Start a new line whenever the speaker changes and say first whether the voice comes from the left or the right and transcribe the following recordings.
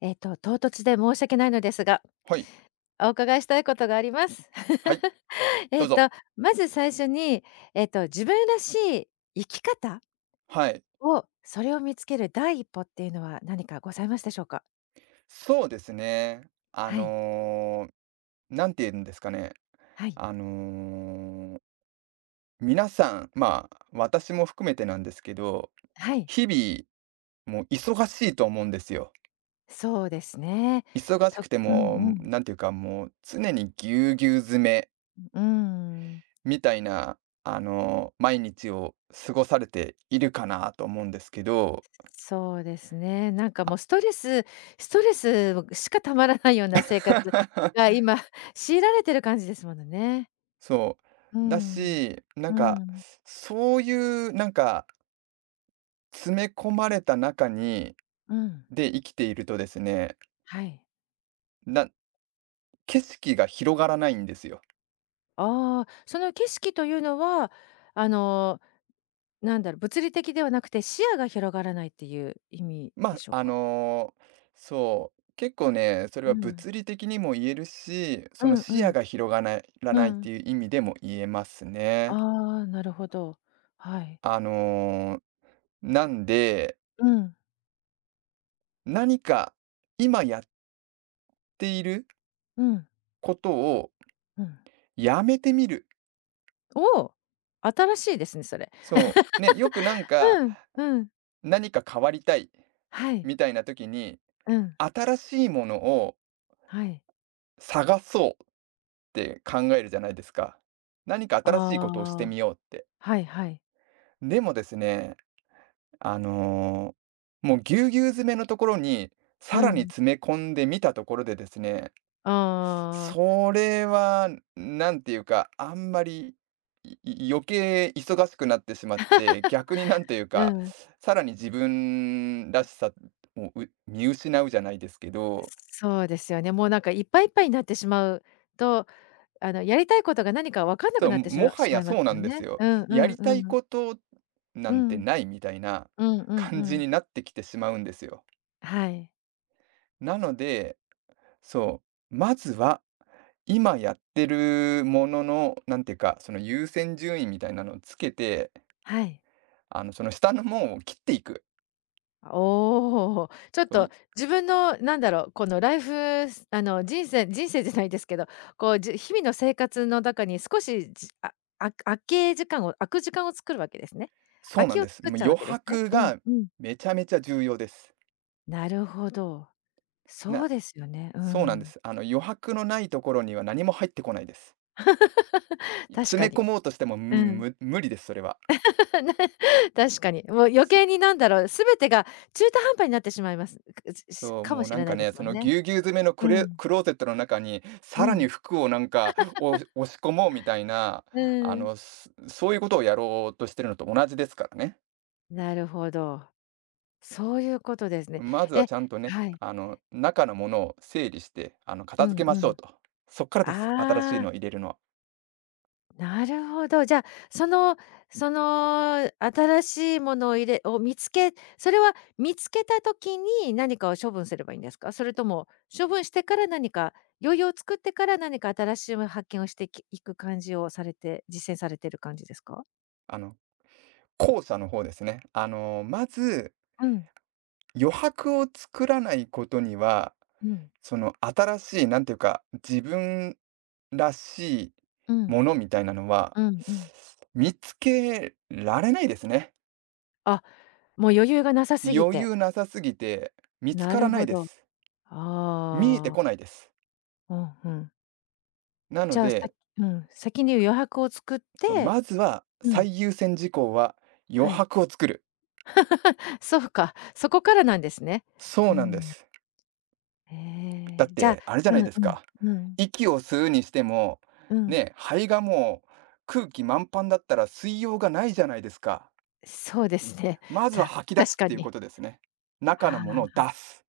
left: 唐突で申し訳ないのですが、
right: はい。
left: お伺いしたいことがあります。
right: はい、
left: え
right: ど
left: っ
right: う
left: と、
right: ぞ。
left: まず最初に、自分らしい生き方
right: はい。
left: を、それを見つける第一歩っていうのは何かございましたでしょうか？
right: そうですね。あ
left: はい、
right: の、なんて言うんですかね。
left: はい、
right: あの、皆さん、まあ、私も含めてなんですけど、
left: はい、
right: 日々、もう忙しいと思うんですよ。
left: そうですね。
right: 忙しくて
left: うん
right: も
left: うん。
right: う、なんていうか、もう常にぎゅうぎゅう詰め
left: うん。
right: みたいな、毎日を過ごされているかなと思うんですけど。
left: そうですね。なんか
right: あ
left: もうストレスしかたまらないような生活が 今強いられてる感じですものね。
right: そ
left: う
right: う。だ
left: ん。
right: し、な
left: う
right: んか、
left: ん。
right: そういうなんか、詰め込まれた中に
left: うん。
right: で生きているとですね、
left: はい。
right: な景色が広がらないんですよ。
left: ああ、その景色というのは、あの、なんだろう、物理的ではなくて、視野が広がらないっていう意味で
right: ま、
left: しょうか？
right: そう、結構ね、それ
left: う
right: は
left: ん。
right: 物理的にも言えるし、
left: う
right: その
left: ん
right: 視
left: うん。
right: 野が広がないら
left: う
right: ないっ
left: ん。
right: ていう意味でも言えますね。
left: ああ、なるほど。はい。
right: あの、なんで、
left: うん。
right: 何か今やっている
left: うん。
right: ことを
left: うん。
right: やめてみる。
left: おお！新しいですね、それ。
right: そ う、ね、よくなんか
left: うん。うん。
right: 何か変わりたい
left: はい。
right: みたいな時に、
left: うん。
right: 新しいものを
left: はい。
right: 探そうって考えるじゃないですか。何か
left: あ
right: 新しいことをして
left: あ、
right: みようって。
left: はいはい。
right: でもですね、あの、もうぎゅうぎゅう詰めのところに、
left: う
right: さらに
left: ん。
right: 詰め込んでみたところでですね、
left: ああ、
right: それはなんていうか、あんまり、いい余計忙しくなってしまって、逆になんていう
left: う
right: か、
left: ん。
right: さらに自分らしさをう見失うじゃないですけど
left: そうですよね。もうなんかいっぱいいっぱいになってしまうとやりたいことが何か分かんなく
right: そう、
left: なってし
right: も
left: ま
right: は
left: しま
right: や
left: います
right: そうな
left: も
right: ん
left: ん
right: で
left: ね。
right: すよ。
left: うんう
right: や
left: ん
right: りた
left: う
right: い
left: ん。
right: ことな
left: う
right: んて
left: ん。
right: ないみたいな
left: うんうんう
right: 感じ
left: ん。
right: になってきてしまうんですよ。
left: はい。
right: なので、そう、まずは今やってるものの、なんていうか、その優先順位みたいなのをつけて、
left: はい。
right: その下のものを切っていく。
left: おお、ちょっ
right: そう
left: と
right: い
left: 自分のなんだろう、このライフスあの、人生じゃないですけど、こう、日々の生活の中に少し、じああ空け時間を空く時間を作るわけですね。
right: そ
left: 空
right: うな
left: き
right: ん
left: を
right: です。
left: 作っ
right: もう
left: ちゃうわ
right: 余
left: けですね。
right: 白
left: うん
right: が
left: うん。
right: めちゃめちゃ重要です。
left: なるほど。そ
right: な、
left: うですよね。う
right: そうなんで
left: ん。
right: す。余白のないところには何も入ってこないです。
left: 確
right: 詰
left: か
right: め込
left: に。
right: もうとしても、う
left: う
right: ん
left: ん。
right: む無理です、それは。
left: 確かに。もう余計になんだろう、全てが中途半端になってしまいます。くし
right: そう、
left: かも
right: もう
left: し
right: な
left: れ
right: ん
left: な
right: か
left: いで
right: ね、
left: す
right: そ
left: もん
right: の
left: ね。
right: ぎゅうぎゅう詰めの
left: う
right: クレ
left: ん。
right: クローゼットの中に、
left: う
right: さらに
left: ん。
right: 服をなんか、押し押し込もうみたいな、
left: う
right: あ
left: ん。
right: の、すそういうことをやろうとしてるのと同じですからね。
left: なるほど。そういうことですね。
right: まず
left: え
right: はちゃんとね、
left: はい。
right: 中のものを整理して、
left: う
right: 片
left: ん
right: 付けま
left: う
right: しょう
left: ん。
right: と。そっからです。新しい
left: あ
right: のを入
left: あ。
right: れるのは。
left: なるほど。じゃあ、そのその新しいものを入れを見つけそれは見つけた時に何かを処分すればいいんですか？それとも処分してから何か余裕を作ってから何か新しい発見をしてきいく感じをされて実践されてる感じですか？
right: あの、後者の方ですね。まず、
left: うん、
right: 余白を作らないことには
left: うん、
right: その新しい、なんていうか、自分らしい
left: うん、
right: ものみたいなのは、
left: うん、うん。
right: 見つけられないですね。
left: あ、もう余裕がなさすぎ
right: 余
left: て。
right: 裕なさすぎて見つ
left: な
right: から
left: る
right: な
left: ほ
right: いで
left: ど。
right: す。見えて
left: ああ、
right: こないです。
left: うんうん。
right: な
left: じ
right: の
left: ゃあ、
right: で、
left: うん、先に余白を作っ
right: その
left: て
right: まずは
left: うん、
right: 最優先事項は余
left: はい。
right: 白を作る。
left: そうか、そこからなんですね。
right: そ
left: う
right: うなんで
left: ん。
right: す。
left: え
right: だ
left: え、
right: っ
left: じゃあ
right: て、あれじゃ
left: う
right: な
left: ん
right: いです
left: う
right: か。
left: ん、うん、
right: 息を吸うにしても、
left: うん。
right: ね、肺がもう空気満帆だったら吸いようがないじゃないですか。
left: そうですね。
right: まずは吐き出
left: 確
right: すっ
left: か
right: ていうこ
left: に。
right: とですね。中の
left: あ
right: ものを
left: あ、
right: 出す。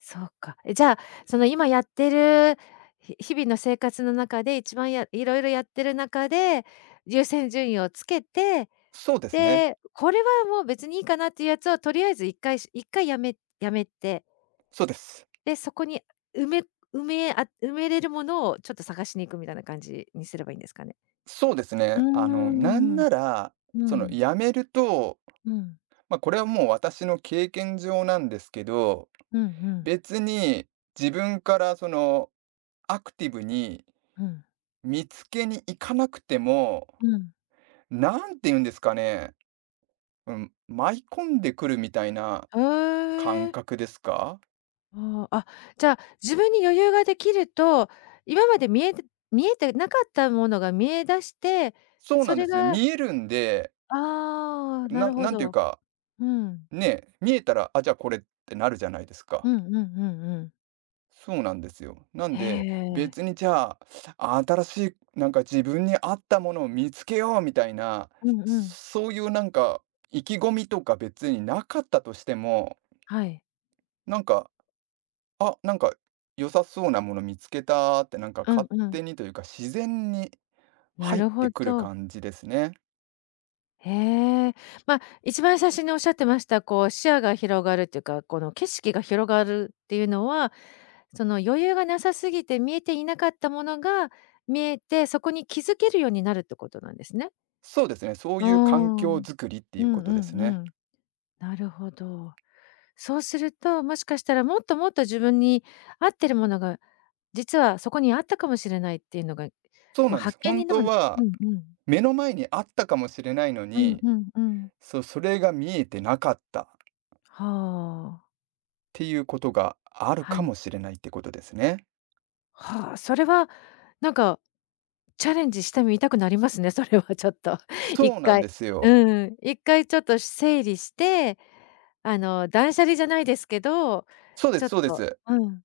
left: そうか。え、じゃあ、その今やってる、日々の生活の中で一番や色々やってる中で、優先順位をつけて、
right: そうですね。
left: で、これはもう別にいいかなっていうやつをとりあえず一回やめて、
right: そうです。
left: で、そこに埋め埋めれるものをちょっと探しに行くみたいな感じにすればいいんですかね？
right: そうです
left: うー
right: ね。なん
left: ん。
right: なら、
left: う
right: その
left: ん。
right: やめると、
left: うん。
right: まあ、これはもう私の経験上なんですけど、
left: うんうん。
right: 別に自分からそのアクティブに
left: うん。
right: 見つけに行かなくても、
left: うん。
right: なんて言うんですかね、うん、舞い込んでくるみたいな
left: へ
right: 感
left: え。
right: 覚ですか？
left: ああ、じゃあ、自分に余裕ができると、今まで見えてなかったものが見え出して、
right: そう
left: そ
right: なん
left: れ
right: です。
left: が
right: 見えるんで、
left: ああ、な
right: な
left: るほ
right: なんていう
left: ど。
right: か
left: うん。
right: ね、え見えたら、あ、じゃあこれってなるじゃないです
left: う
right: か。
left: んうんうんうん。
right: そうなんですよ。なん
left: へ
right: で、
left: え。
right: 別にじゃあ、新しい、なんか自分に合ったものを見つけようみたいな、
left: うんうん。
right: そういうなんか意気込みとか別になかったとしても、
left: はい。
right: なんか、あ、なんか良さそうなもの見つけたってなんか
left: うん
right: 勝
left: うん。
right: 手にというか自然に
left: な
right: 入っ
left: るほ
right: てくる
left: ど。
right: 感じですね。
left: へえ。まあ、一番最初におっしゃってました、こう、視野が広がるっていうか、この景色が広がるっていうのは、その、余裕がなさすぎて見えていなかったものが見えて、そこに気づけるようになるってことなんですね。
right: そうですね、そう
left: うー
right: いう環
left: ん。う
right: 境
left: ん
right: づくりってい
left: う
right: うことです
left: んう
right: ね。
left: ん。なるほど。そうすると、もしかしたらもっともっと自分に合ってるものが、実はそこにあったかもしれないっていうのが、
right: そう
left: まあ、
right: なんで
left: 発
right: す。
left: 見
right: 本
left: にでもう
right: 当
left: ん
right: は
left: うん。
right: 目の前にあったかもしれないの
left: うん
right: に、
left: うんうん。
right: そうそれが見えてなかったっ
left: はあ。
right: ていうことがある
left: は
right: か
left: い。
right: もしれないってことですね。
left: はあ、それはなんかチャレンジしてみたくなりますね、それはちょっと 一
right: そうなん
left: 回。
right: ですよ。
left: うん、一回ちょっと整理して、断捨離じゃないですけど、
right: そうで
left: ちょ
right: す
left: っ
right: そうで
left: と、
right: す。
left: うん、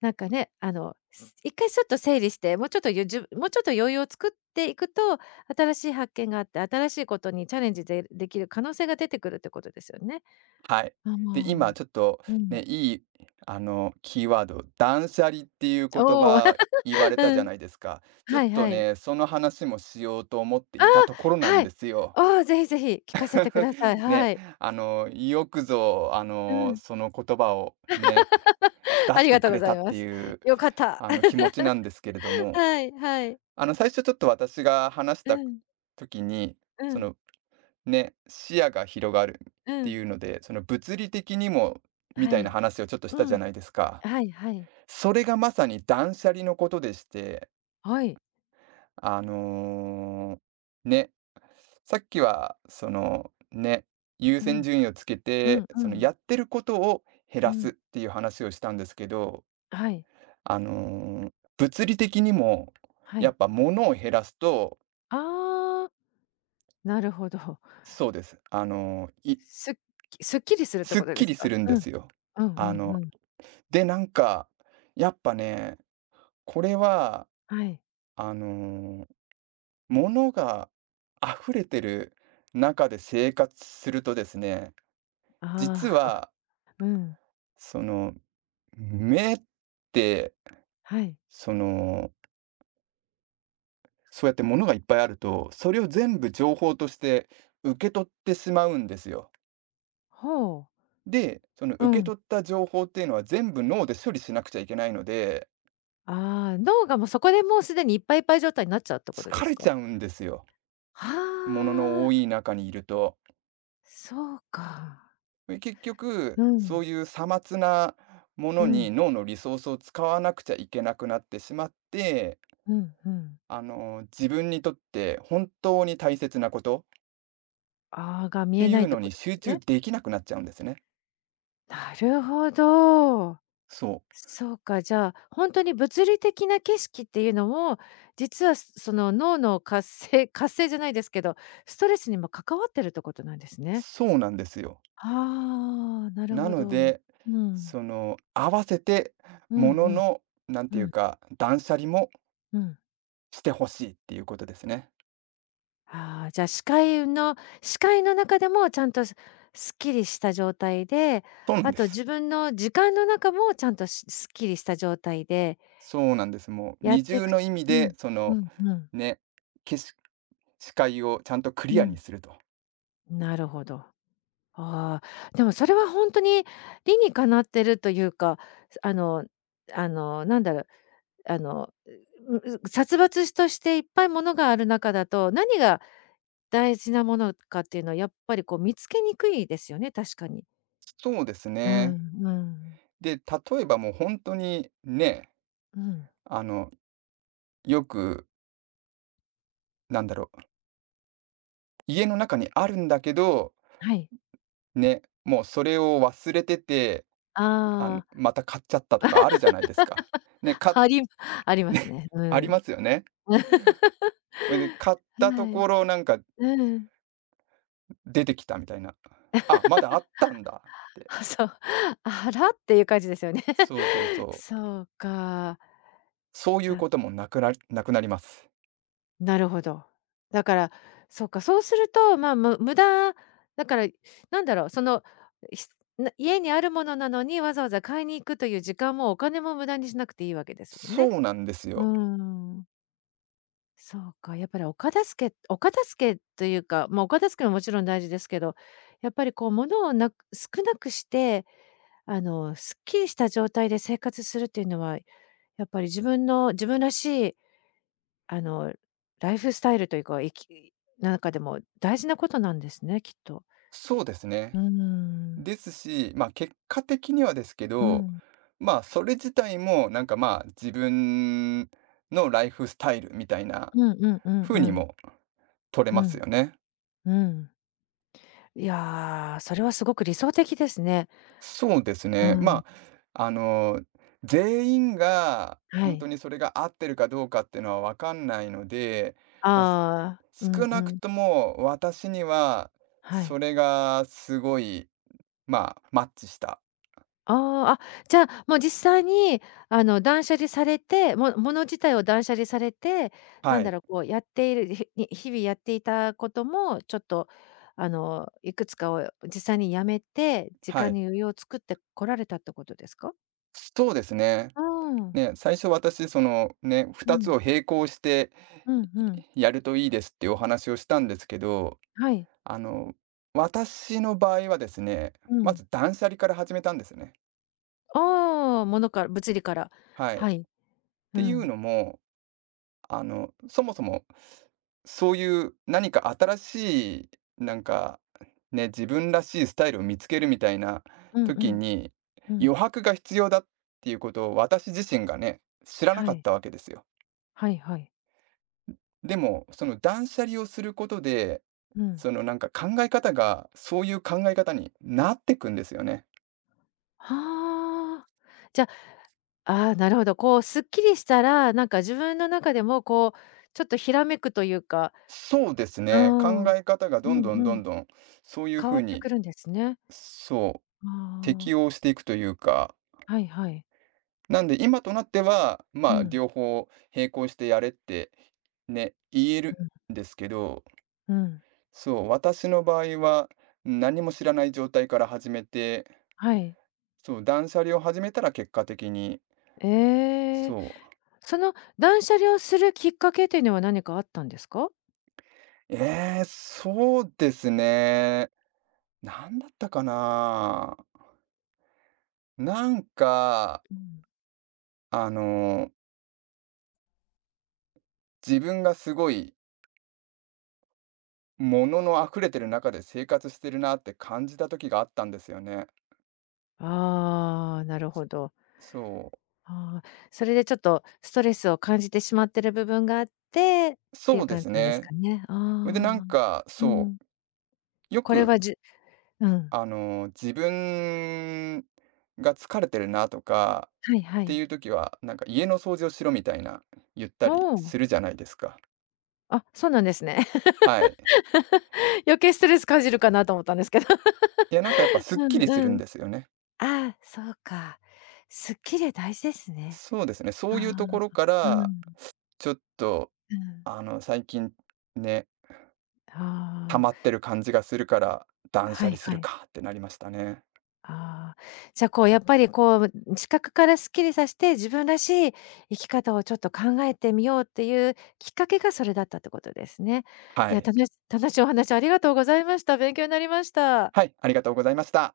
left: なんかね、一回ちょっと整理して、もうちょっとゆじゅもうちょっと余裕を作っていくと、新しい発見があって、新しいことにチャレンジでできる可能性が出てくるってことですよね。
right: はい。
left: あ、
right: で、今
left: も
right: ちょっと
left: う、うん。
right: ね、いい、キーワード、断捨離っていう言
left: おお、
right: 葉言われた
left: う
right: じゃ
left: ん、
right: ないですか。ちょ
left: は
right: っ
left: い
right: と
left: はい。
right: ね、その話もしようと思って
left: あ
right: いたところ
left: あ、
right: なん
left: はい。
right: ですよ。
left: ああ、ぜひぜひ聞かせてく ださい。は
right: ね、
left: い。
right: よくぞ、
left: うん。
right: その言葉をね、出
left: あ
right: し
left: り
right: て
left: がと
right: く
left: うご
right: れ
left: ざ
right: た
left: い
right: っ
left: ま
right: て
left: す。
right: いう
left: よかった。
right: あの、気持ち なんですけれども、
left: はいはい。
right: 最初ちょっと私が話し
left: う
right: た
left: ん、
right: 時に、
left: う
right: そ
left: ん、
right: の、ね、視野が広がるっ
left: う
right: て
left: ん。
right: いうので、その物理的にもみ
left: は
right: たいな
left: い。
right: 話をちょっとした
left: う
right: じゃ
left: ん。
right: ないですか。
left: はいはい。
right: それがまさに断捨離のことでして、
left: はい。
right: あの、ね、さっきはその、ね、優
left: う
right: 先
left: ん。
right: 順位をつけ
left: うん
right: て、そ
left: う
right: の
left: ん。
right: やってることを減
left: う
right: らす
left: ん。
right: っていう話をしたんですけど
left: はい。
right: あの、物理的にも、
left: は
right: やっ
left: い。
right: ぱ物を減らすと、
left: ああ、なるほど。
right: そうです。あの、い
left: すっすっきりするって
right: すっ
left: ことで
right: き
left: す
right: り
left: か？
right: するんで
left: うん。
right: すよ。
left: うんうん
right: あ
left: う
right: の、
left: ん。
right: で、なんか、やっぱね、これは、
left: はい。
right: あの、物が溢れてる中で生活するとですね、実
left: ああ、
right: は、
left: うん。
right: その、目って、
left: はい。
right: その、そうやって物がいっぱいあると、それを全部情報として受け取ってしまうんですよ。
left: ほう。
right: で、その
left: う
right: 受け
left: ん。
right: 取った情報っていうのは全部脳で処理しなくちゃいけないので、
left: ああ、脳がもうそこでもうすでにいっぱいいっぱい状態になっちゃうってことで
right: 疲
left: す
right: れ
left: か？
right: ちゃうんですよ。
left: は
right: ものの多
left: あ、
right: い中にいると。
left: そうか。
right: で結
left: う
right: 局、そ
left: ん、
right: ういうさまつなも
left: う
right: の
left: ん、
right: に脳のリソースを使わなくちゃいけなくなってしまって、
left: うん、うん。
right: 自分にとって本当に大切なことっ
left: ああ、が見
right: て
left: え
right: い
left: ない
right: う
left: って
right: の
left: こ
right: に
left: とで
right: 集
left: す
right: 中
left: ね。
right: できなくなっちゃうんですね。
left: なるほど。
right: そう。
left: そうか、じゃあ、本当に物理的な景色っていうのも、実はその脳の活性じゃないですけど、ストレスにも関わってるってことなんですね。
right: そうなんですよ。
left: ああ、なる
right: な
left: ほ
right: の
left: ど。うん。
right: で、その、合わせて
left: う
right: も
left: ん
right: の
left: うん。
right: の、なんて
left: う
right: いう
left: ん、
right: か、断捨離も
left: うん。
right: してほしいっていうことですね。
left: ああ、じゃあ、視界の中でもちゃんとすっきりした状態で、
right: そうなん
left: あ
right: で
left: と自
right: す。
left: 分の時間の中もちゃんとすっきりした状態で
right: そうなんです。もう
left: やっ
right: 二
left: てい
right: 重
left: く
right: の意味
left: うん、
right: で、そ
left: う
right: の、
left: んうん
right: ね、けし視界をちゃんとク
left: う
right: リアに
left: ん。
right: すると。
left: なるほど。ああ、でもそれはほんとに理にかなってるというか、すあのあの、なんだろう、あの、殺伐しとしていっぱいものがある中だと、何が大事なものかっていうのはやっぱりこう見つけにくいですよね、確かに。
right: そうです
left: う
right: ね。
left: ん、うん、
right: で、例えばもう本当にね、
left: うん。
right: あの、よく、なんだろう、家の中にあるんだけど、
left: はい。
right: ね、もうそれを忘れてて、
left: あ
right: また買っちゃったとかあるじゃないですか。ね、
left: あ、
right: か
left: あり ます
right: ね、
left: ね。う
right: あり
left: ん。
right: ますよね。それで買った
left: は
right: と
left: い。
right: ころなんか
left: うん。
right: 出てきたみたいな。あ、まだあったんだって。
left: あ、そう。あらっていう感じですよね。
right: そうそう そう。
left: そうか。
right: そういう
left: だ
right: こともなくなりなくなります。
left: なるほど。だから、そうか、そうすると、まあ、無駄だから、なんだろう、その、ひ家にあるものなのに、わざわざ買いに行くという時間もお金も無駄にしなくていいわけですもんね。
right: そうなんです
left: うー
right: よ。
left: ん。そうか、やっぱりお片付けというか、まあ、お片付けももちろん大事ですけど、やっぱりこう物を少なくして、すっきりした状態で生活するっていうのは、やっぱり自分らしい、あの、ライフスタイルというか、生きなん中でも大事なことなんですね、きっと。
right: そうです
left: うー
right: ね。
left: ん。
right: ですし、まあ結果的にはですけ
left: う
right: ど、
left: ん。
right: まあそれ自体もなんかまあ自分のライフスタイルみたいな
left: うんうんうんう
right: 風に
left: ん。
right: も取れ
left: う
right: ます
left: ん。
right: よね。
left: うん。いやー、それはすごく理想的ですね。
right: そうです
left: う
right: ね。
left: ん、
right: まあ、全員が
left: は
right: 本当
left: い。
right: にそれが合ってるかどうかっていうのはわかんないので、まあ、す
left: ああ、うん
right: 少
left: う
right: なく
left: ん。
right: とも私には
left: は
right: そ
left: い。
right: れがすごい、まあ、マッチした。
left: ああ、じゃあ、もう実際に、断捨離されて、物自体を断捨離されて、なん
right: は
left: だ
right: い。
left: ろう、こうやっている、日々やっていたことも、ちょっと、いくつかを実際にやめて、時
right: は
left: 間に
right: い。
left: 余裕を作ってこられたってことですか？
right: そうですね。
left: ああ、
right: ね、最初私、そのね、
left: う
right: 2つ
left: ん、
right: を並行して
left: うんうん、
right: いやるといいですっていうお話をしたんですけど、
left: はい、
right: あの、私の場合はですね、
left: う
right: ま
left: ん。
right: ず断捨離から始めたんですね。
left: ああ、物理から、
right: はい。っ
left: はい、う
right: ていう
left: ん、
right: のも、そもそも、そういう何か新しい、なんか、ね、自分らしいスタイルを見つけるみたいな
left: うんう
right: 時
left: ん、
right: に、
left: うん、
right: 余白が必要だっていうことを私自身がね、知らな
left: は
right: かっ
left: い、
right: たわけですよ。
left: はいはい、
right: でも、その断捨離をすることで、
left: うん。
right: そのなんか考え方が、そういう考え方になってくんですよね。
left: はあ。じゃああ、なるほど。こうすっきりしたら、なんか自分の中でもこう、ちょっとひらめくというか、
right: そうです
left: うー
right: ね。考
left: ん、うん
right: え方がどんどん
left: う
right: ど
left: ん、
right: んどん、そういう
left: 変
right: ふ
left: わっ
right: う
left: て
right: に、
left: くるんですね。
right: そう、
left: ああ、
right: 適応していくというか、
left: はいはい。
right: なんで、今となっては、
left: う
right: まあ、
left: ん、
right: 両方並行してやれって、ね、言える
left: う
right: んですけど、
left: ん、うん、
right: そう、私の場合は、何も知らない状態から始めて、
left: はい。
right: そう、断捨離を始めたら結果的に、
left: ええ。
right: そう、
left: その断捨離をするきっかけというのは何かあったんですか？
right: そうですね。なんだったかな。なんか、
left: うん。
right: あの、自分がすごい、物の溢れてる中で生活してるなって感じた時があったんですよね。
left: ああ、なるほど。
right: そう。
left: ああ、それでちょっとストレスを感じてしまってる部分があってっていう
right: そうで
left: 感じ
right: す
left: なんです
right: ね。
left: かね。あ
right: それでなん
left: あ、
right: か、
left: う
right: そ
left: ん。
right: う、よ
left: これ
right: く、
left: はうん。
right: 自分が疲れてるなとか
left: はいは
right: って
left: い。
right: いう時は、なんか家の掃除をしろみたいな言った
left: お
right: り
left: お、
right: するじゃないですか。
left: あ、そうなんですね。
right: はい。
left: 余計ストレス感じるかなと思ったんですけど。
right: いや、なんかやっぱすっ
left: う
right: き
left: ん
right: りする
left: う
right: ん
left: ん。
right: ですよね。
left: ああ、そうか。スッキリ大事ですね。
right: そうですね。
left: あ
right: そうい
left: あ、
right: うところか
left: うん、う
right: ら、ちょっと、
left: ん。
right: 最近ね、溜
left: あ
right: まってる感じがするから、
left: あ、
right: 断
left: は
right: 捨
left: い
right: 離す
left: は
right: る
left: い。
right: かってなりましたね。
left: ああ、じゃあ、こう、やっぱり、こう、視覚からスッキリさせて、自分らしい生き方をちょっと考えてみようっていうきっかけがそれだったってことですね。
right: は
left: いや、
right: い。
left: たのし楽しいお話ありがとうございました。勉強になりました。
right: はい、ありがとうございました。